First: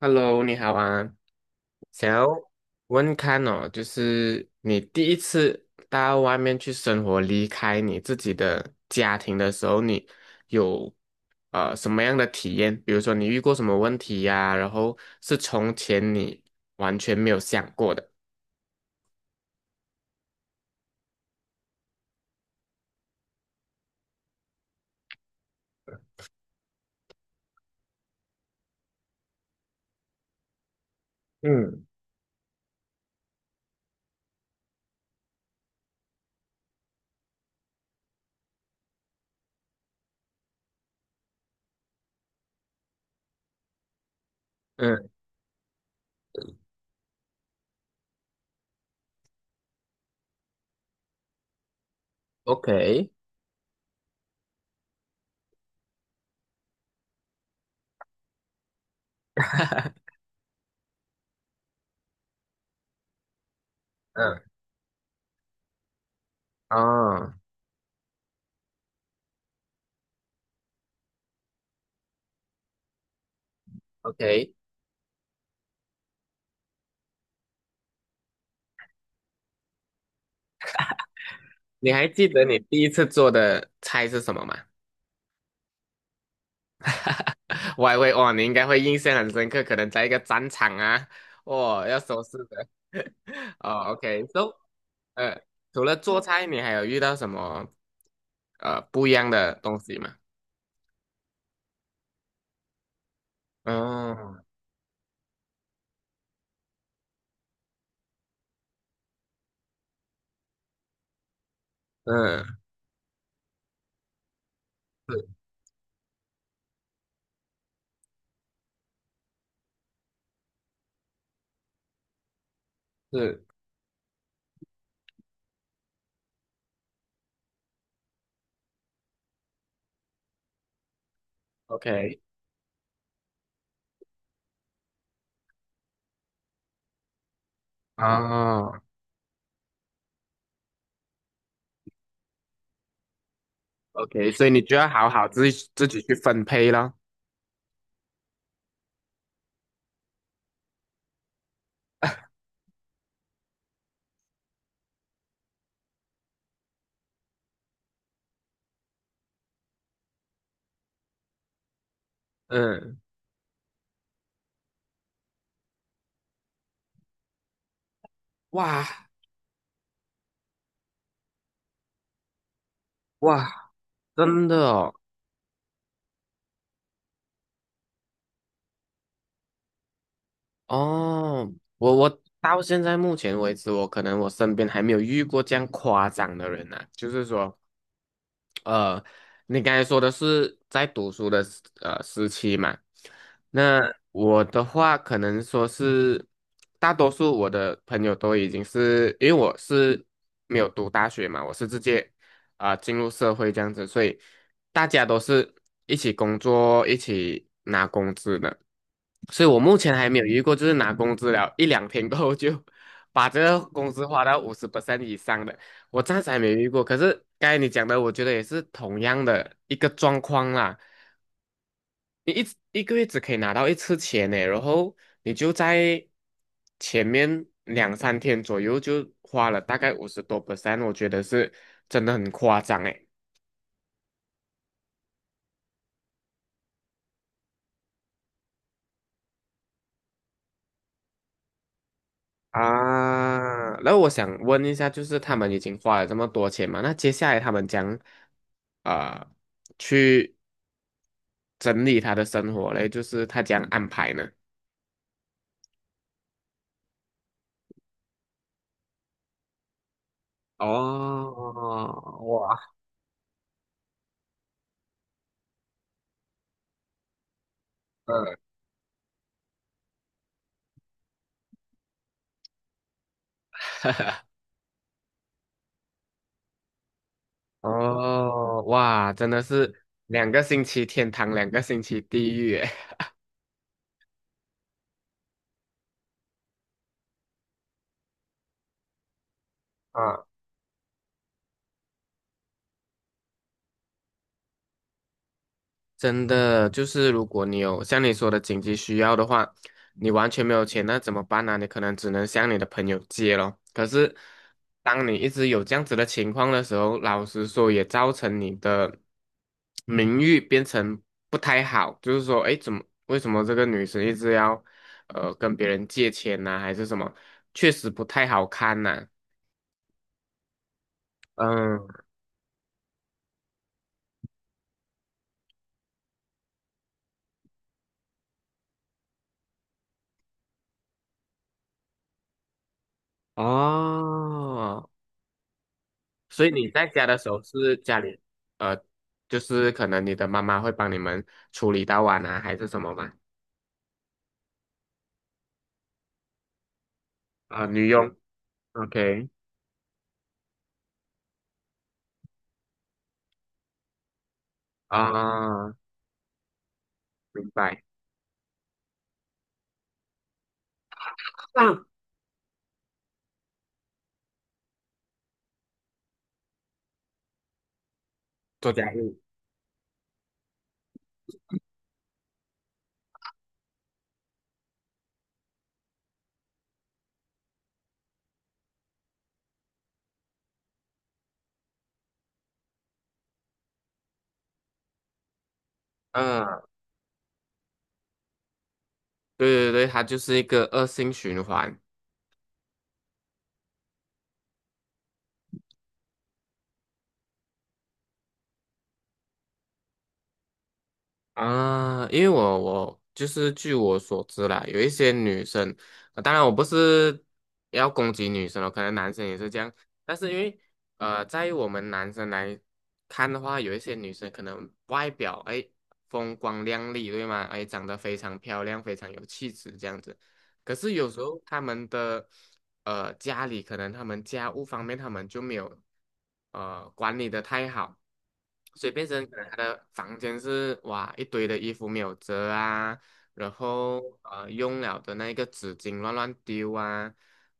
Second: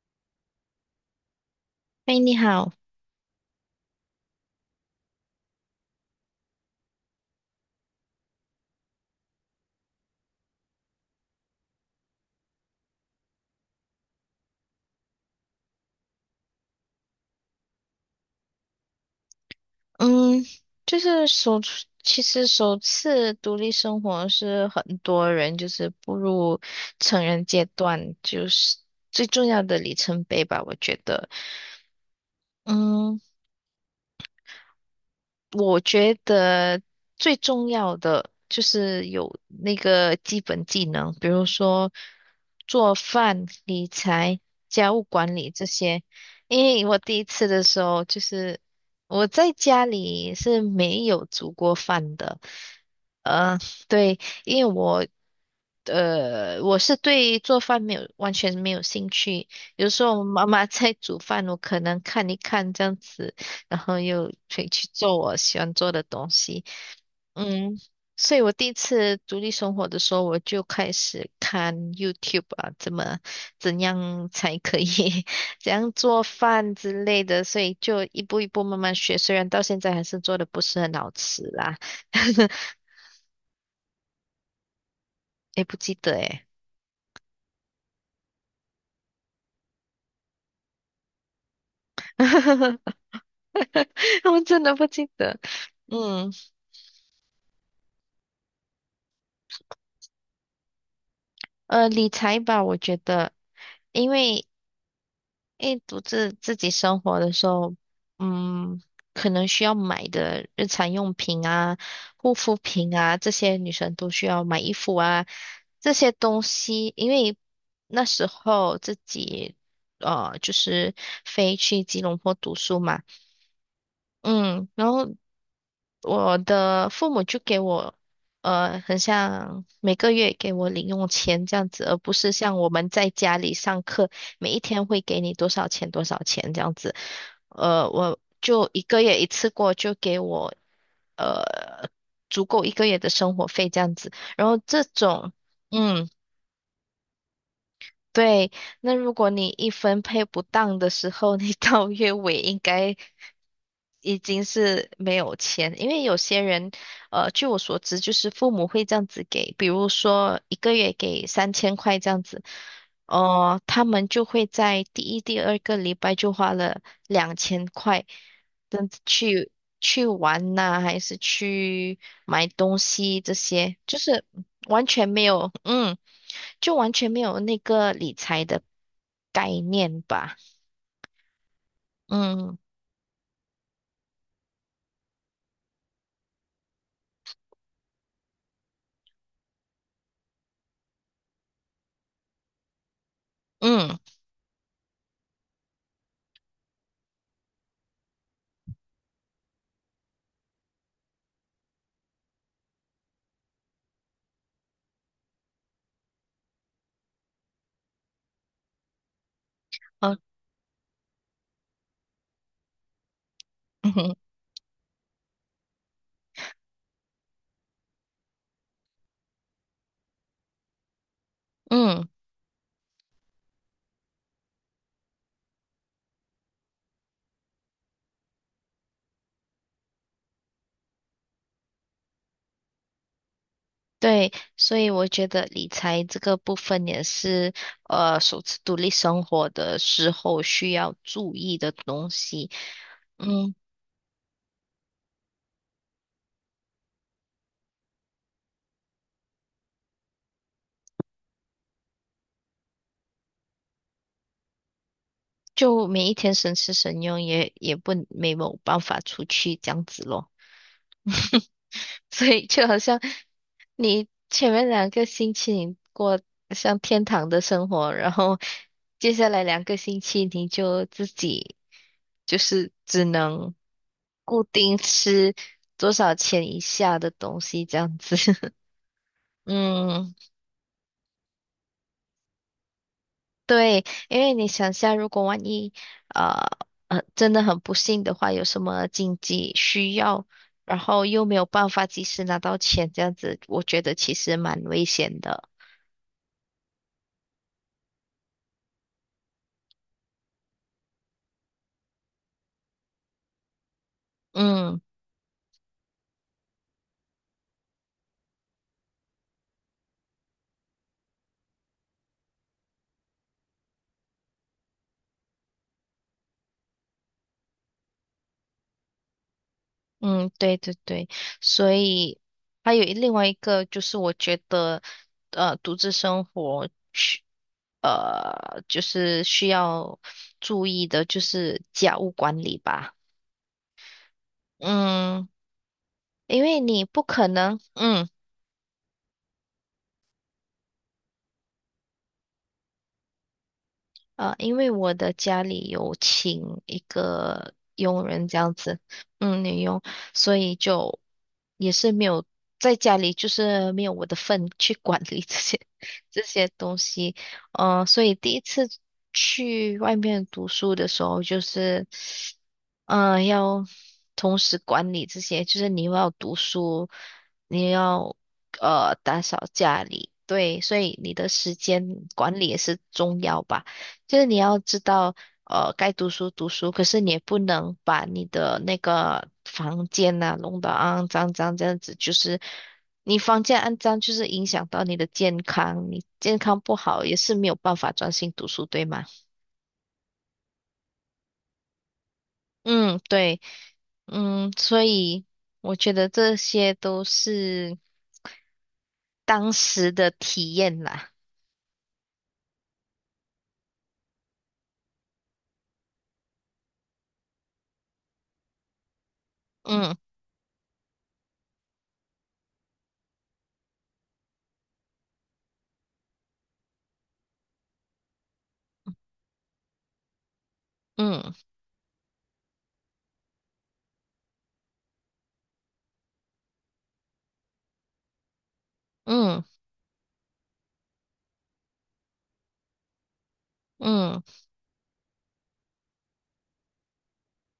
Hello，你好啊，想哎，要你好。问看哦，就是你第一次到外面去生活，离开你自己的家庭的时候，你有什么样的体验？比如说你遇过什么问题呀、然后是从前你完全没有想过的。嗯。就是其实首次独立生活是很多人就是步入成人阶段，就是最重要的里程碑吧，我觉得。嗯嗯，我觉得最重要的就是有那个基本技能，比如说做饭、理财、家务嗯管理这些。因为我第一次的时候，就是我在家里是没有煮过饭的。，OK，对，因为我我是对做饭没有完全没有兴趣，有时候我妈妈在煮饭，我可能看一看这样子，然后又嗯，可以去做我喜欢做的东西。哦嗯，所以我第一次独立生活的时候，我就开始看 YouTube 啊，怎样，OK，才可以 怎样做饭之类的，所以就一步一步慢慢学，虽然到现在还是做的不是很好吃啦。你还记得 你第一次做的菜是什么吗？也不记得诶。我还会哦，你应该会印象很深刻，可能在一个战场啊，哦，要收拾的。哦我，OK，so，真的不记得。呃，除了做嗯。菜，你还有遇到什么不一样的东西吗？理财吧，我觉得，因嗯为因为独自自己生活的时候，嗯，可能需要买的日常用品啊、护嗯，肤品啊，这些女生都需要买衣服啊，是这些东西。因为那时候自己就是飞去吉隆坡读书嘛。是嗯，然后我的父母就给我。很像每个月给我零用钱这样子，而不，OK，是像我们在家里上课，每一天会给你多少钱多少钱这样子。我就哦一个月一次过就给我呃足够一个月的生活费这样子，，OK，所然以后你就这要好好种。自己嗯，去分配咯。对，那如果你一分配不当的时候，你到月尾应该已经是没有钱。因为有些人，据我所知，就是父母会这样子给，比如说一个月给3000块这样子，嗯，哦、他们就会在第一、第二个礼拜就花了2000块，这哇样子去去玩呐、还是去买东西这哇，些，就是真的完哦。全没有。嗯，就完全没有那个理财的概念吧。哦，我嗯。到现在目前为止，我可能我身边还没有遇过这样夸张的人呐、就是说，呃，你刚才说的是在读书的时期嘛，那嗯。我的话可能说是大多数我的朋友都已经是因为我是没有读大学嘛，我是直接啊、进入社会这样子，所以大家都是一起工作、一起拿工资的。所以我目前还哦。没有遇过，就是拿工资了一两天过后就把这个工嗯资哼。花到50% 以上的，我暂时还没遇过。可是刚才你讲的，我觉得也是同样的一个状况啦。嗯。你一个月只可以拿到一次钱呢，然后你就在前面两三天左右就花了大概50多%，我觉得是真的很夸张诶。对，所以我觉得理财这个部分也是首次独立生活的时候需要注意的东西。嗯，啊，那我想问一下，就是他们已经花了这么多钱嘛，那接下来他们将啊、呃去整理他的生活嘞，就是他将安排呢？就每一天省吃省用，也不没有办法出去这样子咯。哦，所以哇，就好像你前面两个星期你过像天堂的生活，然嗯，后接下来两个星期你就自己就是只能固定吃多少钱以下的东西这样子。哦，哇，真的是嗯，两个星期天堂，两个星期地狱诶。对，因为你想下，如果万一呃真的很不幸的话，有什么紧急需要，然后又没有办法及时拿到钱，这样子，我觉得其实蛮危险的。真的就是如果你有像你说的紧急需要的话，你完全没有钱，那怎么办呢、你可能只能向你的朋友借咯。可是，嗯。当你一直有这样子的情况的时候，老实说也造成你的名誉变成不太好，就是说，哎，怎么为什么这个女生一直要跟别人借钱呢、还是什么？确实不太好看呐、嗯，对对对，所嗯，以还有另外一个就是我觉得，独自生活就是需要注意的，就是家务管理吧。哦。嗯，因所以为你你在不家的可时候能。是家嗯。里，呃，就是可能你的妈妈会帮你们处理到碗啊，还是什么吗？因为我的家里有请一个啊、女佣佣人这样子。，OK，嗯，女佣，所以就也是没有在家里，就是没有我的份去管理这些 啊、这些东西。明白。所以第一次去外面读书的时候，就 啊是，嗯，要同时管理这些，就是你又要读书，你要做家务，打扫家里。对，所以你的时间管理也是重要吧。就是你要知道，该读书读书，可是你也不能把你的那个房间呐、弄得肮脏脏这样子。就是你房间肮脏，就是影响到你的健康，你健康嗯、不好也是没有办法专心读书，对吗？对对对，它就是一个恶性循环。嗯，对。嗯，所以我觉得这些都是当时的体验啦。啊，因为我就是据我所知啦，有一些女生，当然我不是要攻击女生哦，可能男生也是这样，嗯。但是因为在于我们男生来看的话，有一些女生可能外表哎风光亮丽，对吗？哎，长得非常漂亮，非常有气质这样子，可是有时嗯。候他们的家里可能他们家务方面他们就没有管理的太好，所以变成可嗯。能他的房间是哇一堆的衣服没有折啊，然后嗯。用了的那个纸巾乱乱丢啊，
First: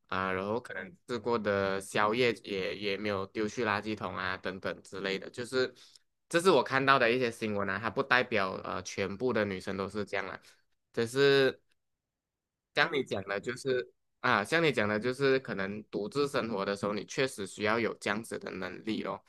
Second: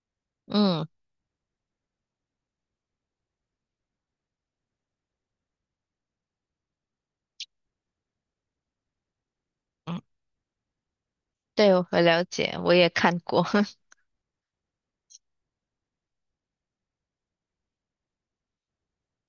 啊、然后可嗯。能吃过的宵夜也没有丢去垃圾桶啊等等之类的，就是这是我看到的一些新闻啊，它不代表全部的女生都嗯。是这样啊。只是对，我了解，我也像你看讲的，过。就是像你讲的，就是可能独自生活的时候，你确实需要有这样子的能力咯。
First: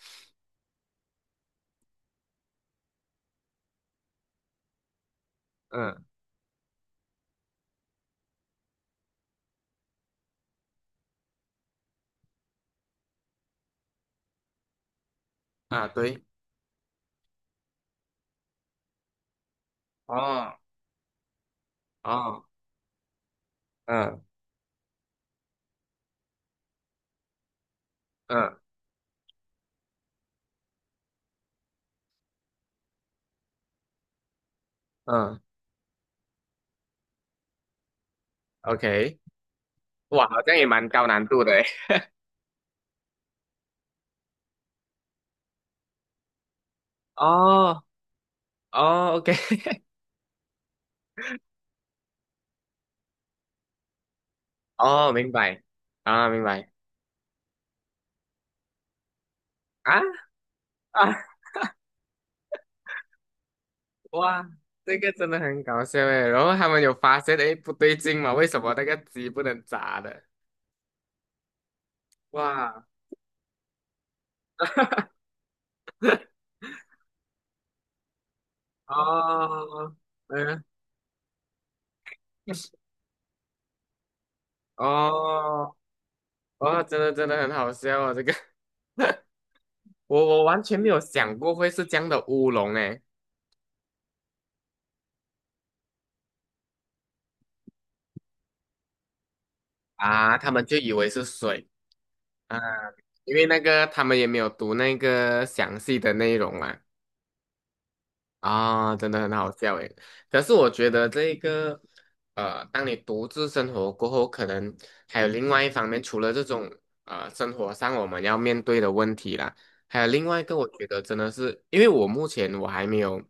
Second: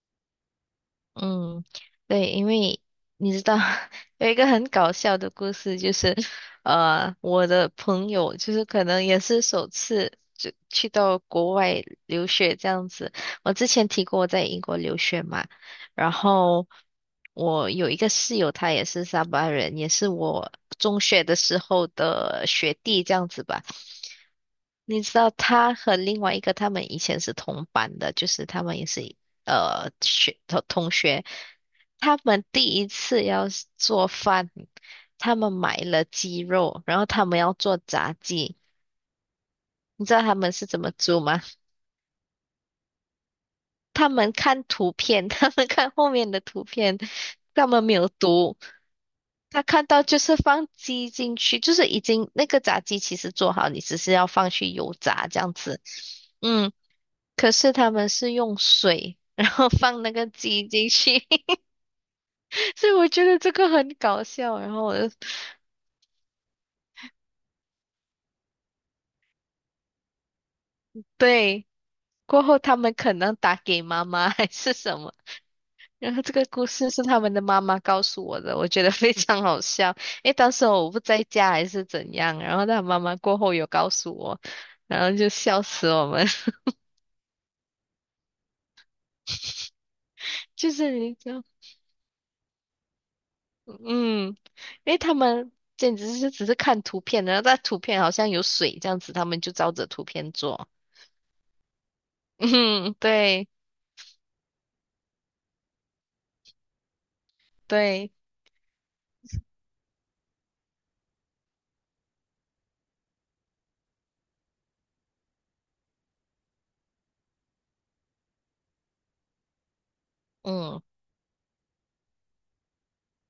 嗯，对，因为你知道 有一个很搞笑的故事，就嗯，是我的朋友就是可能也是首次就去到国外留学这样子。我之前提过我在英国留学嘛，啊，然对，后我有一个室友，他也是沙巴人，也是我哦，中学的时候哦，的学弟这样子吧。嗯你知道他和另外一个他们以前是同班的，就是嗯他们也是同学。他们第一次要是做饭，他嗯们买了鸡肉，然后他们要做炸鸡。，OK，你知道哇，他好们像是也怎蛮么高做难吗？度的诶。他们看图片，他们看后面的图片，他哦们没有读。哦，OK，他 看到就是放鸡进去，就是已经那个炸鸡其实做好，你只是要放去油哦，炸明这样白子。啊，明白嗯，可是他们是用水，然后啊放那个鸡进啊，去，所以我觉得这个很搞哇，笑。然后这我就个真的很搞笑诶。然后他们有发现，诶，不对劲嘛，为什么那个鸡不能炸的？对，过后他哇，们可能打给妈妈还是什么。然后这个故事是他们的妈妈告诉我的，我觉得非常好笑。哦，因为当嗯，时我不在家还是怎样，然后他妈妈过后有告诉我，然后就笑哦。死我们。哇，真的真的很好笑啊！哦这个 我完就全没是有你知想道。过会是这样的乌龙诶嗯，因为他们。简直是只是看图片，然后在图片好像有水这样子，他们就照着图片啊，他们做。就以为是水 啊，嗯，因为对那个他们也没有读那个详细的内容嘛，对。啊，真的很好笑诶。可是我觉得这一个，当你独自生活过后，可能还有另外一方面，除了这种生活上我们要面对的问题啦，还有另外一个，我嗯。觉得真的是，因为我目前我还没有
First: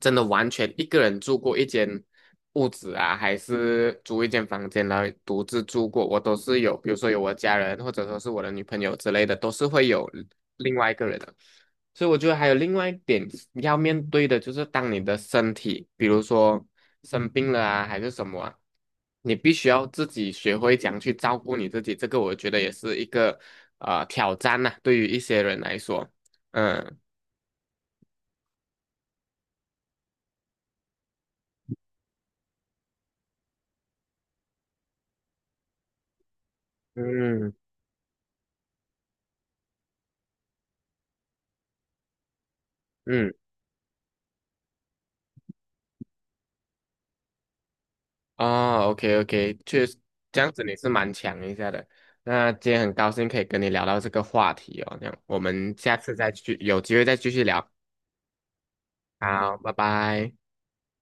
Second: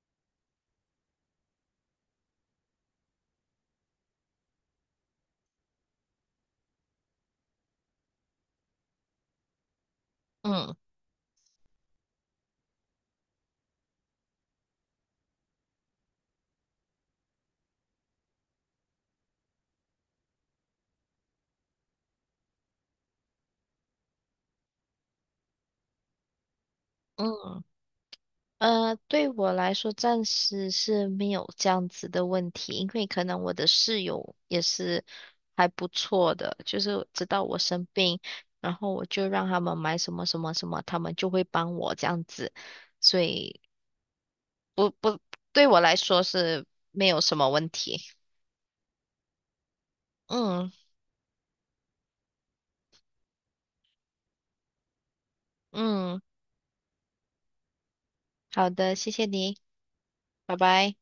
真的完全一个人住过一间屋子啊，还是租一间房间来独自住过，我都是有，比如说有我家人，或者说是我的女朋友之类的，都是会有另嗯。外一个人的。所以我觉得还有另外一点要面对的，就是当你的身体，比如说生病了啊，还是什么啊，你必须要自己学会怎样去照顾你自己。这个我觉得也是一个挑战呐、对于一些人来说，嗯嗯。对我来说暂时是没有这样子的问题，因为可能我的室友也是还不错的，就是知道嗯我生病，然后我就让他们买什么什么什么，他们就会帮我这样子，所嗯，以不不，对我来说是没有什么问题。哦，OK OK，确实这样子嗯。你是蛮强一下的。那今天很高兴可以跟你聊到这个话题哦，那我们下次嗯，再去有机会再继续聊。好的，谢谢好，你，拜拜。拜拜。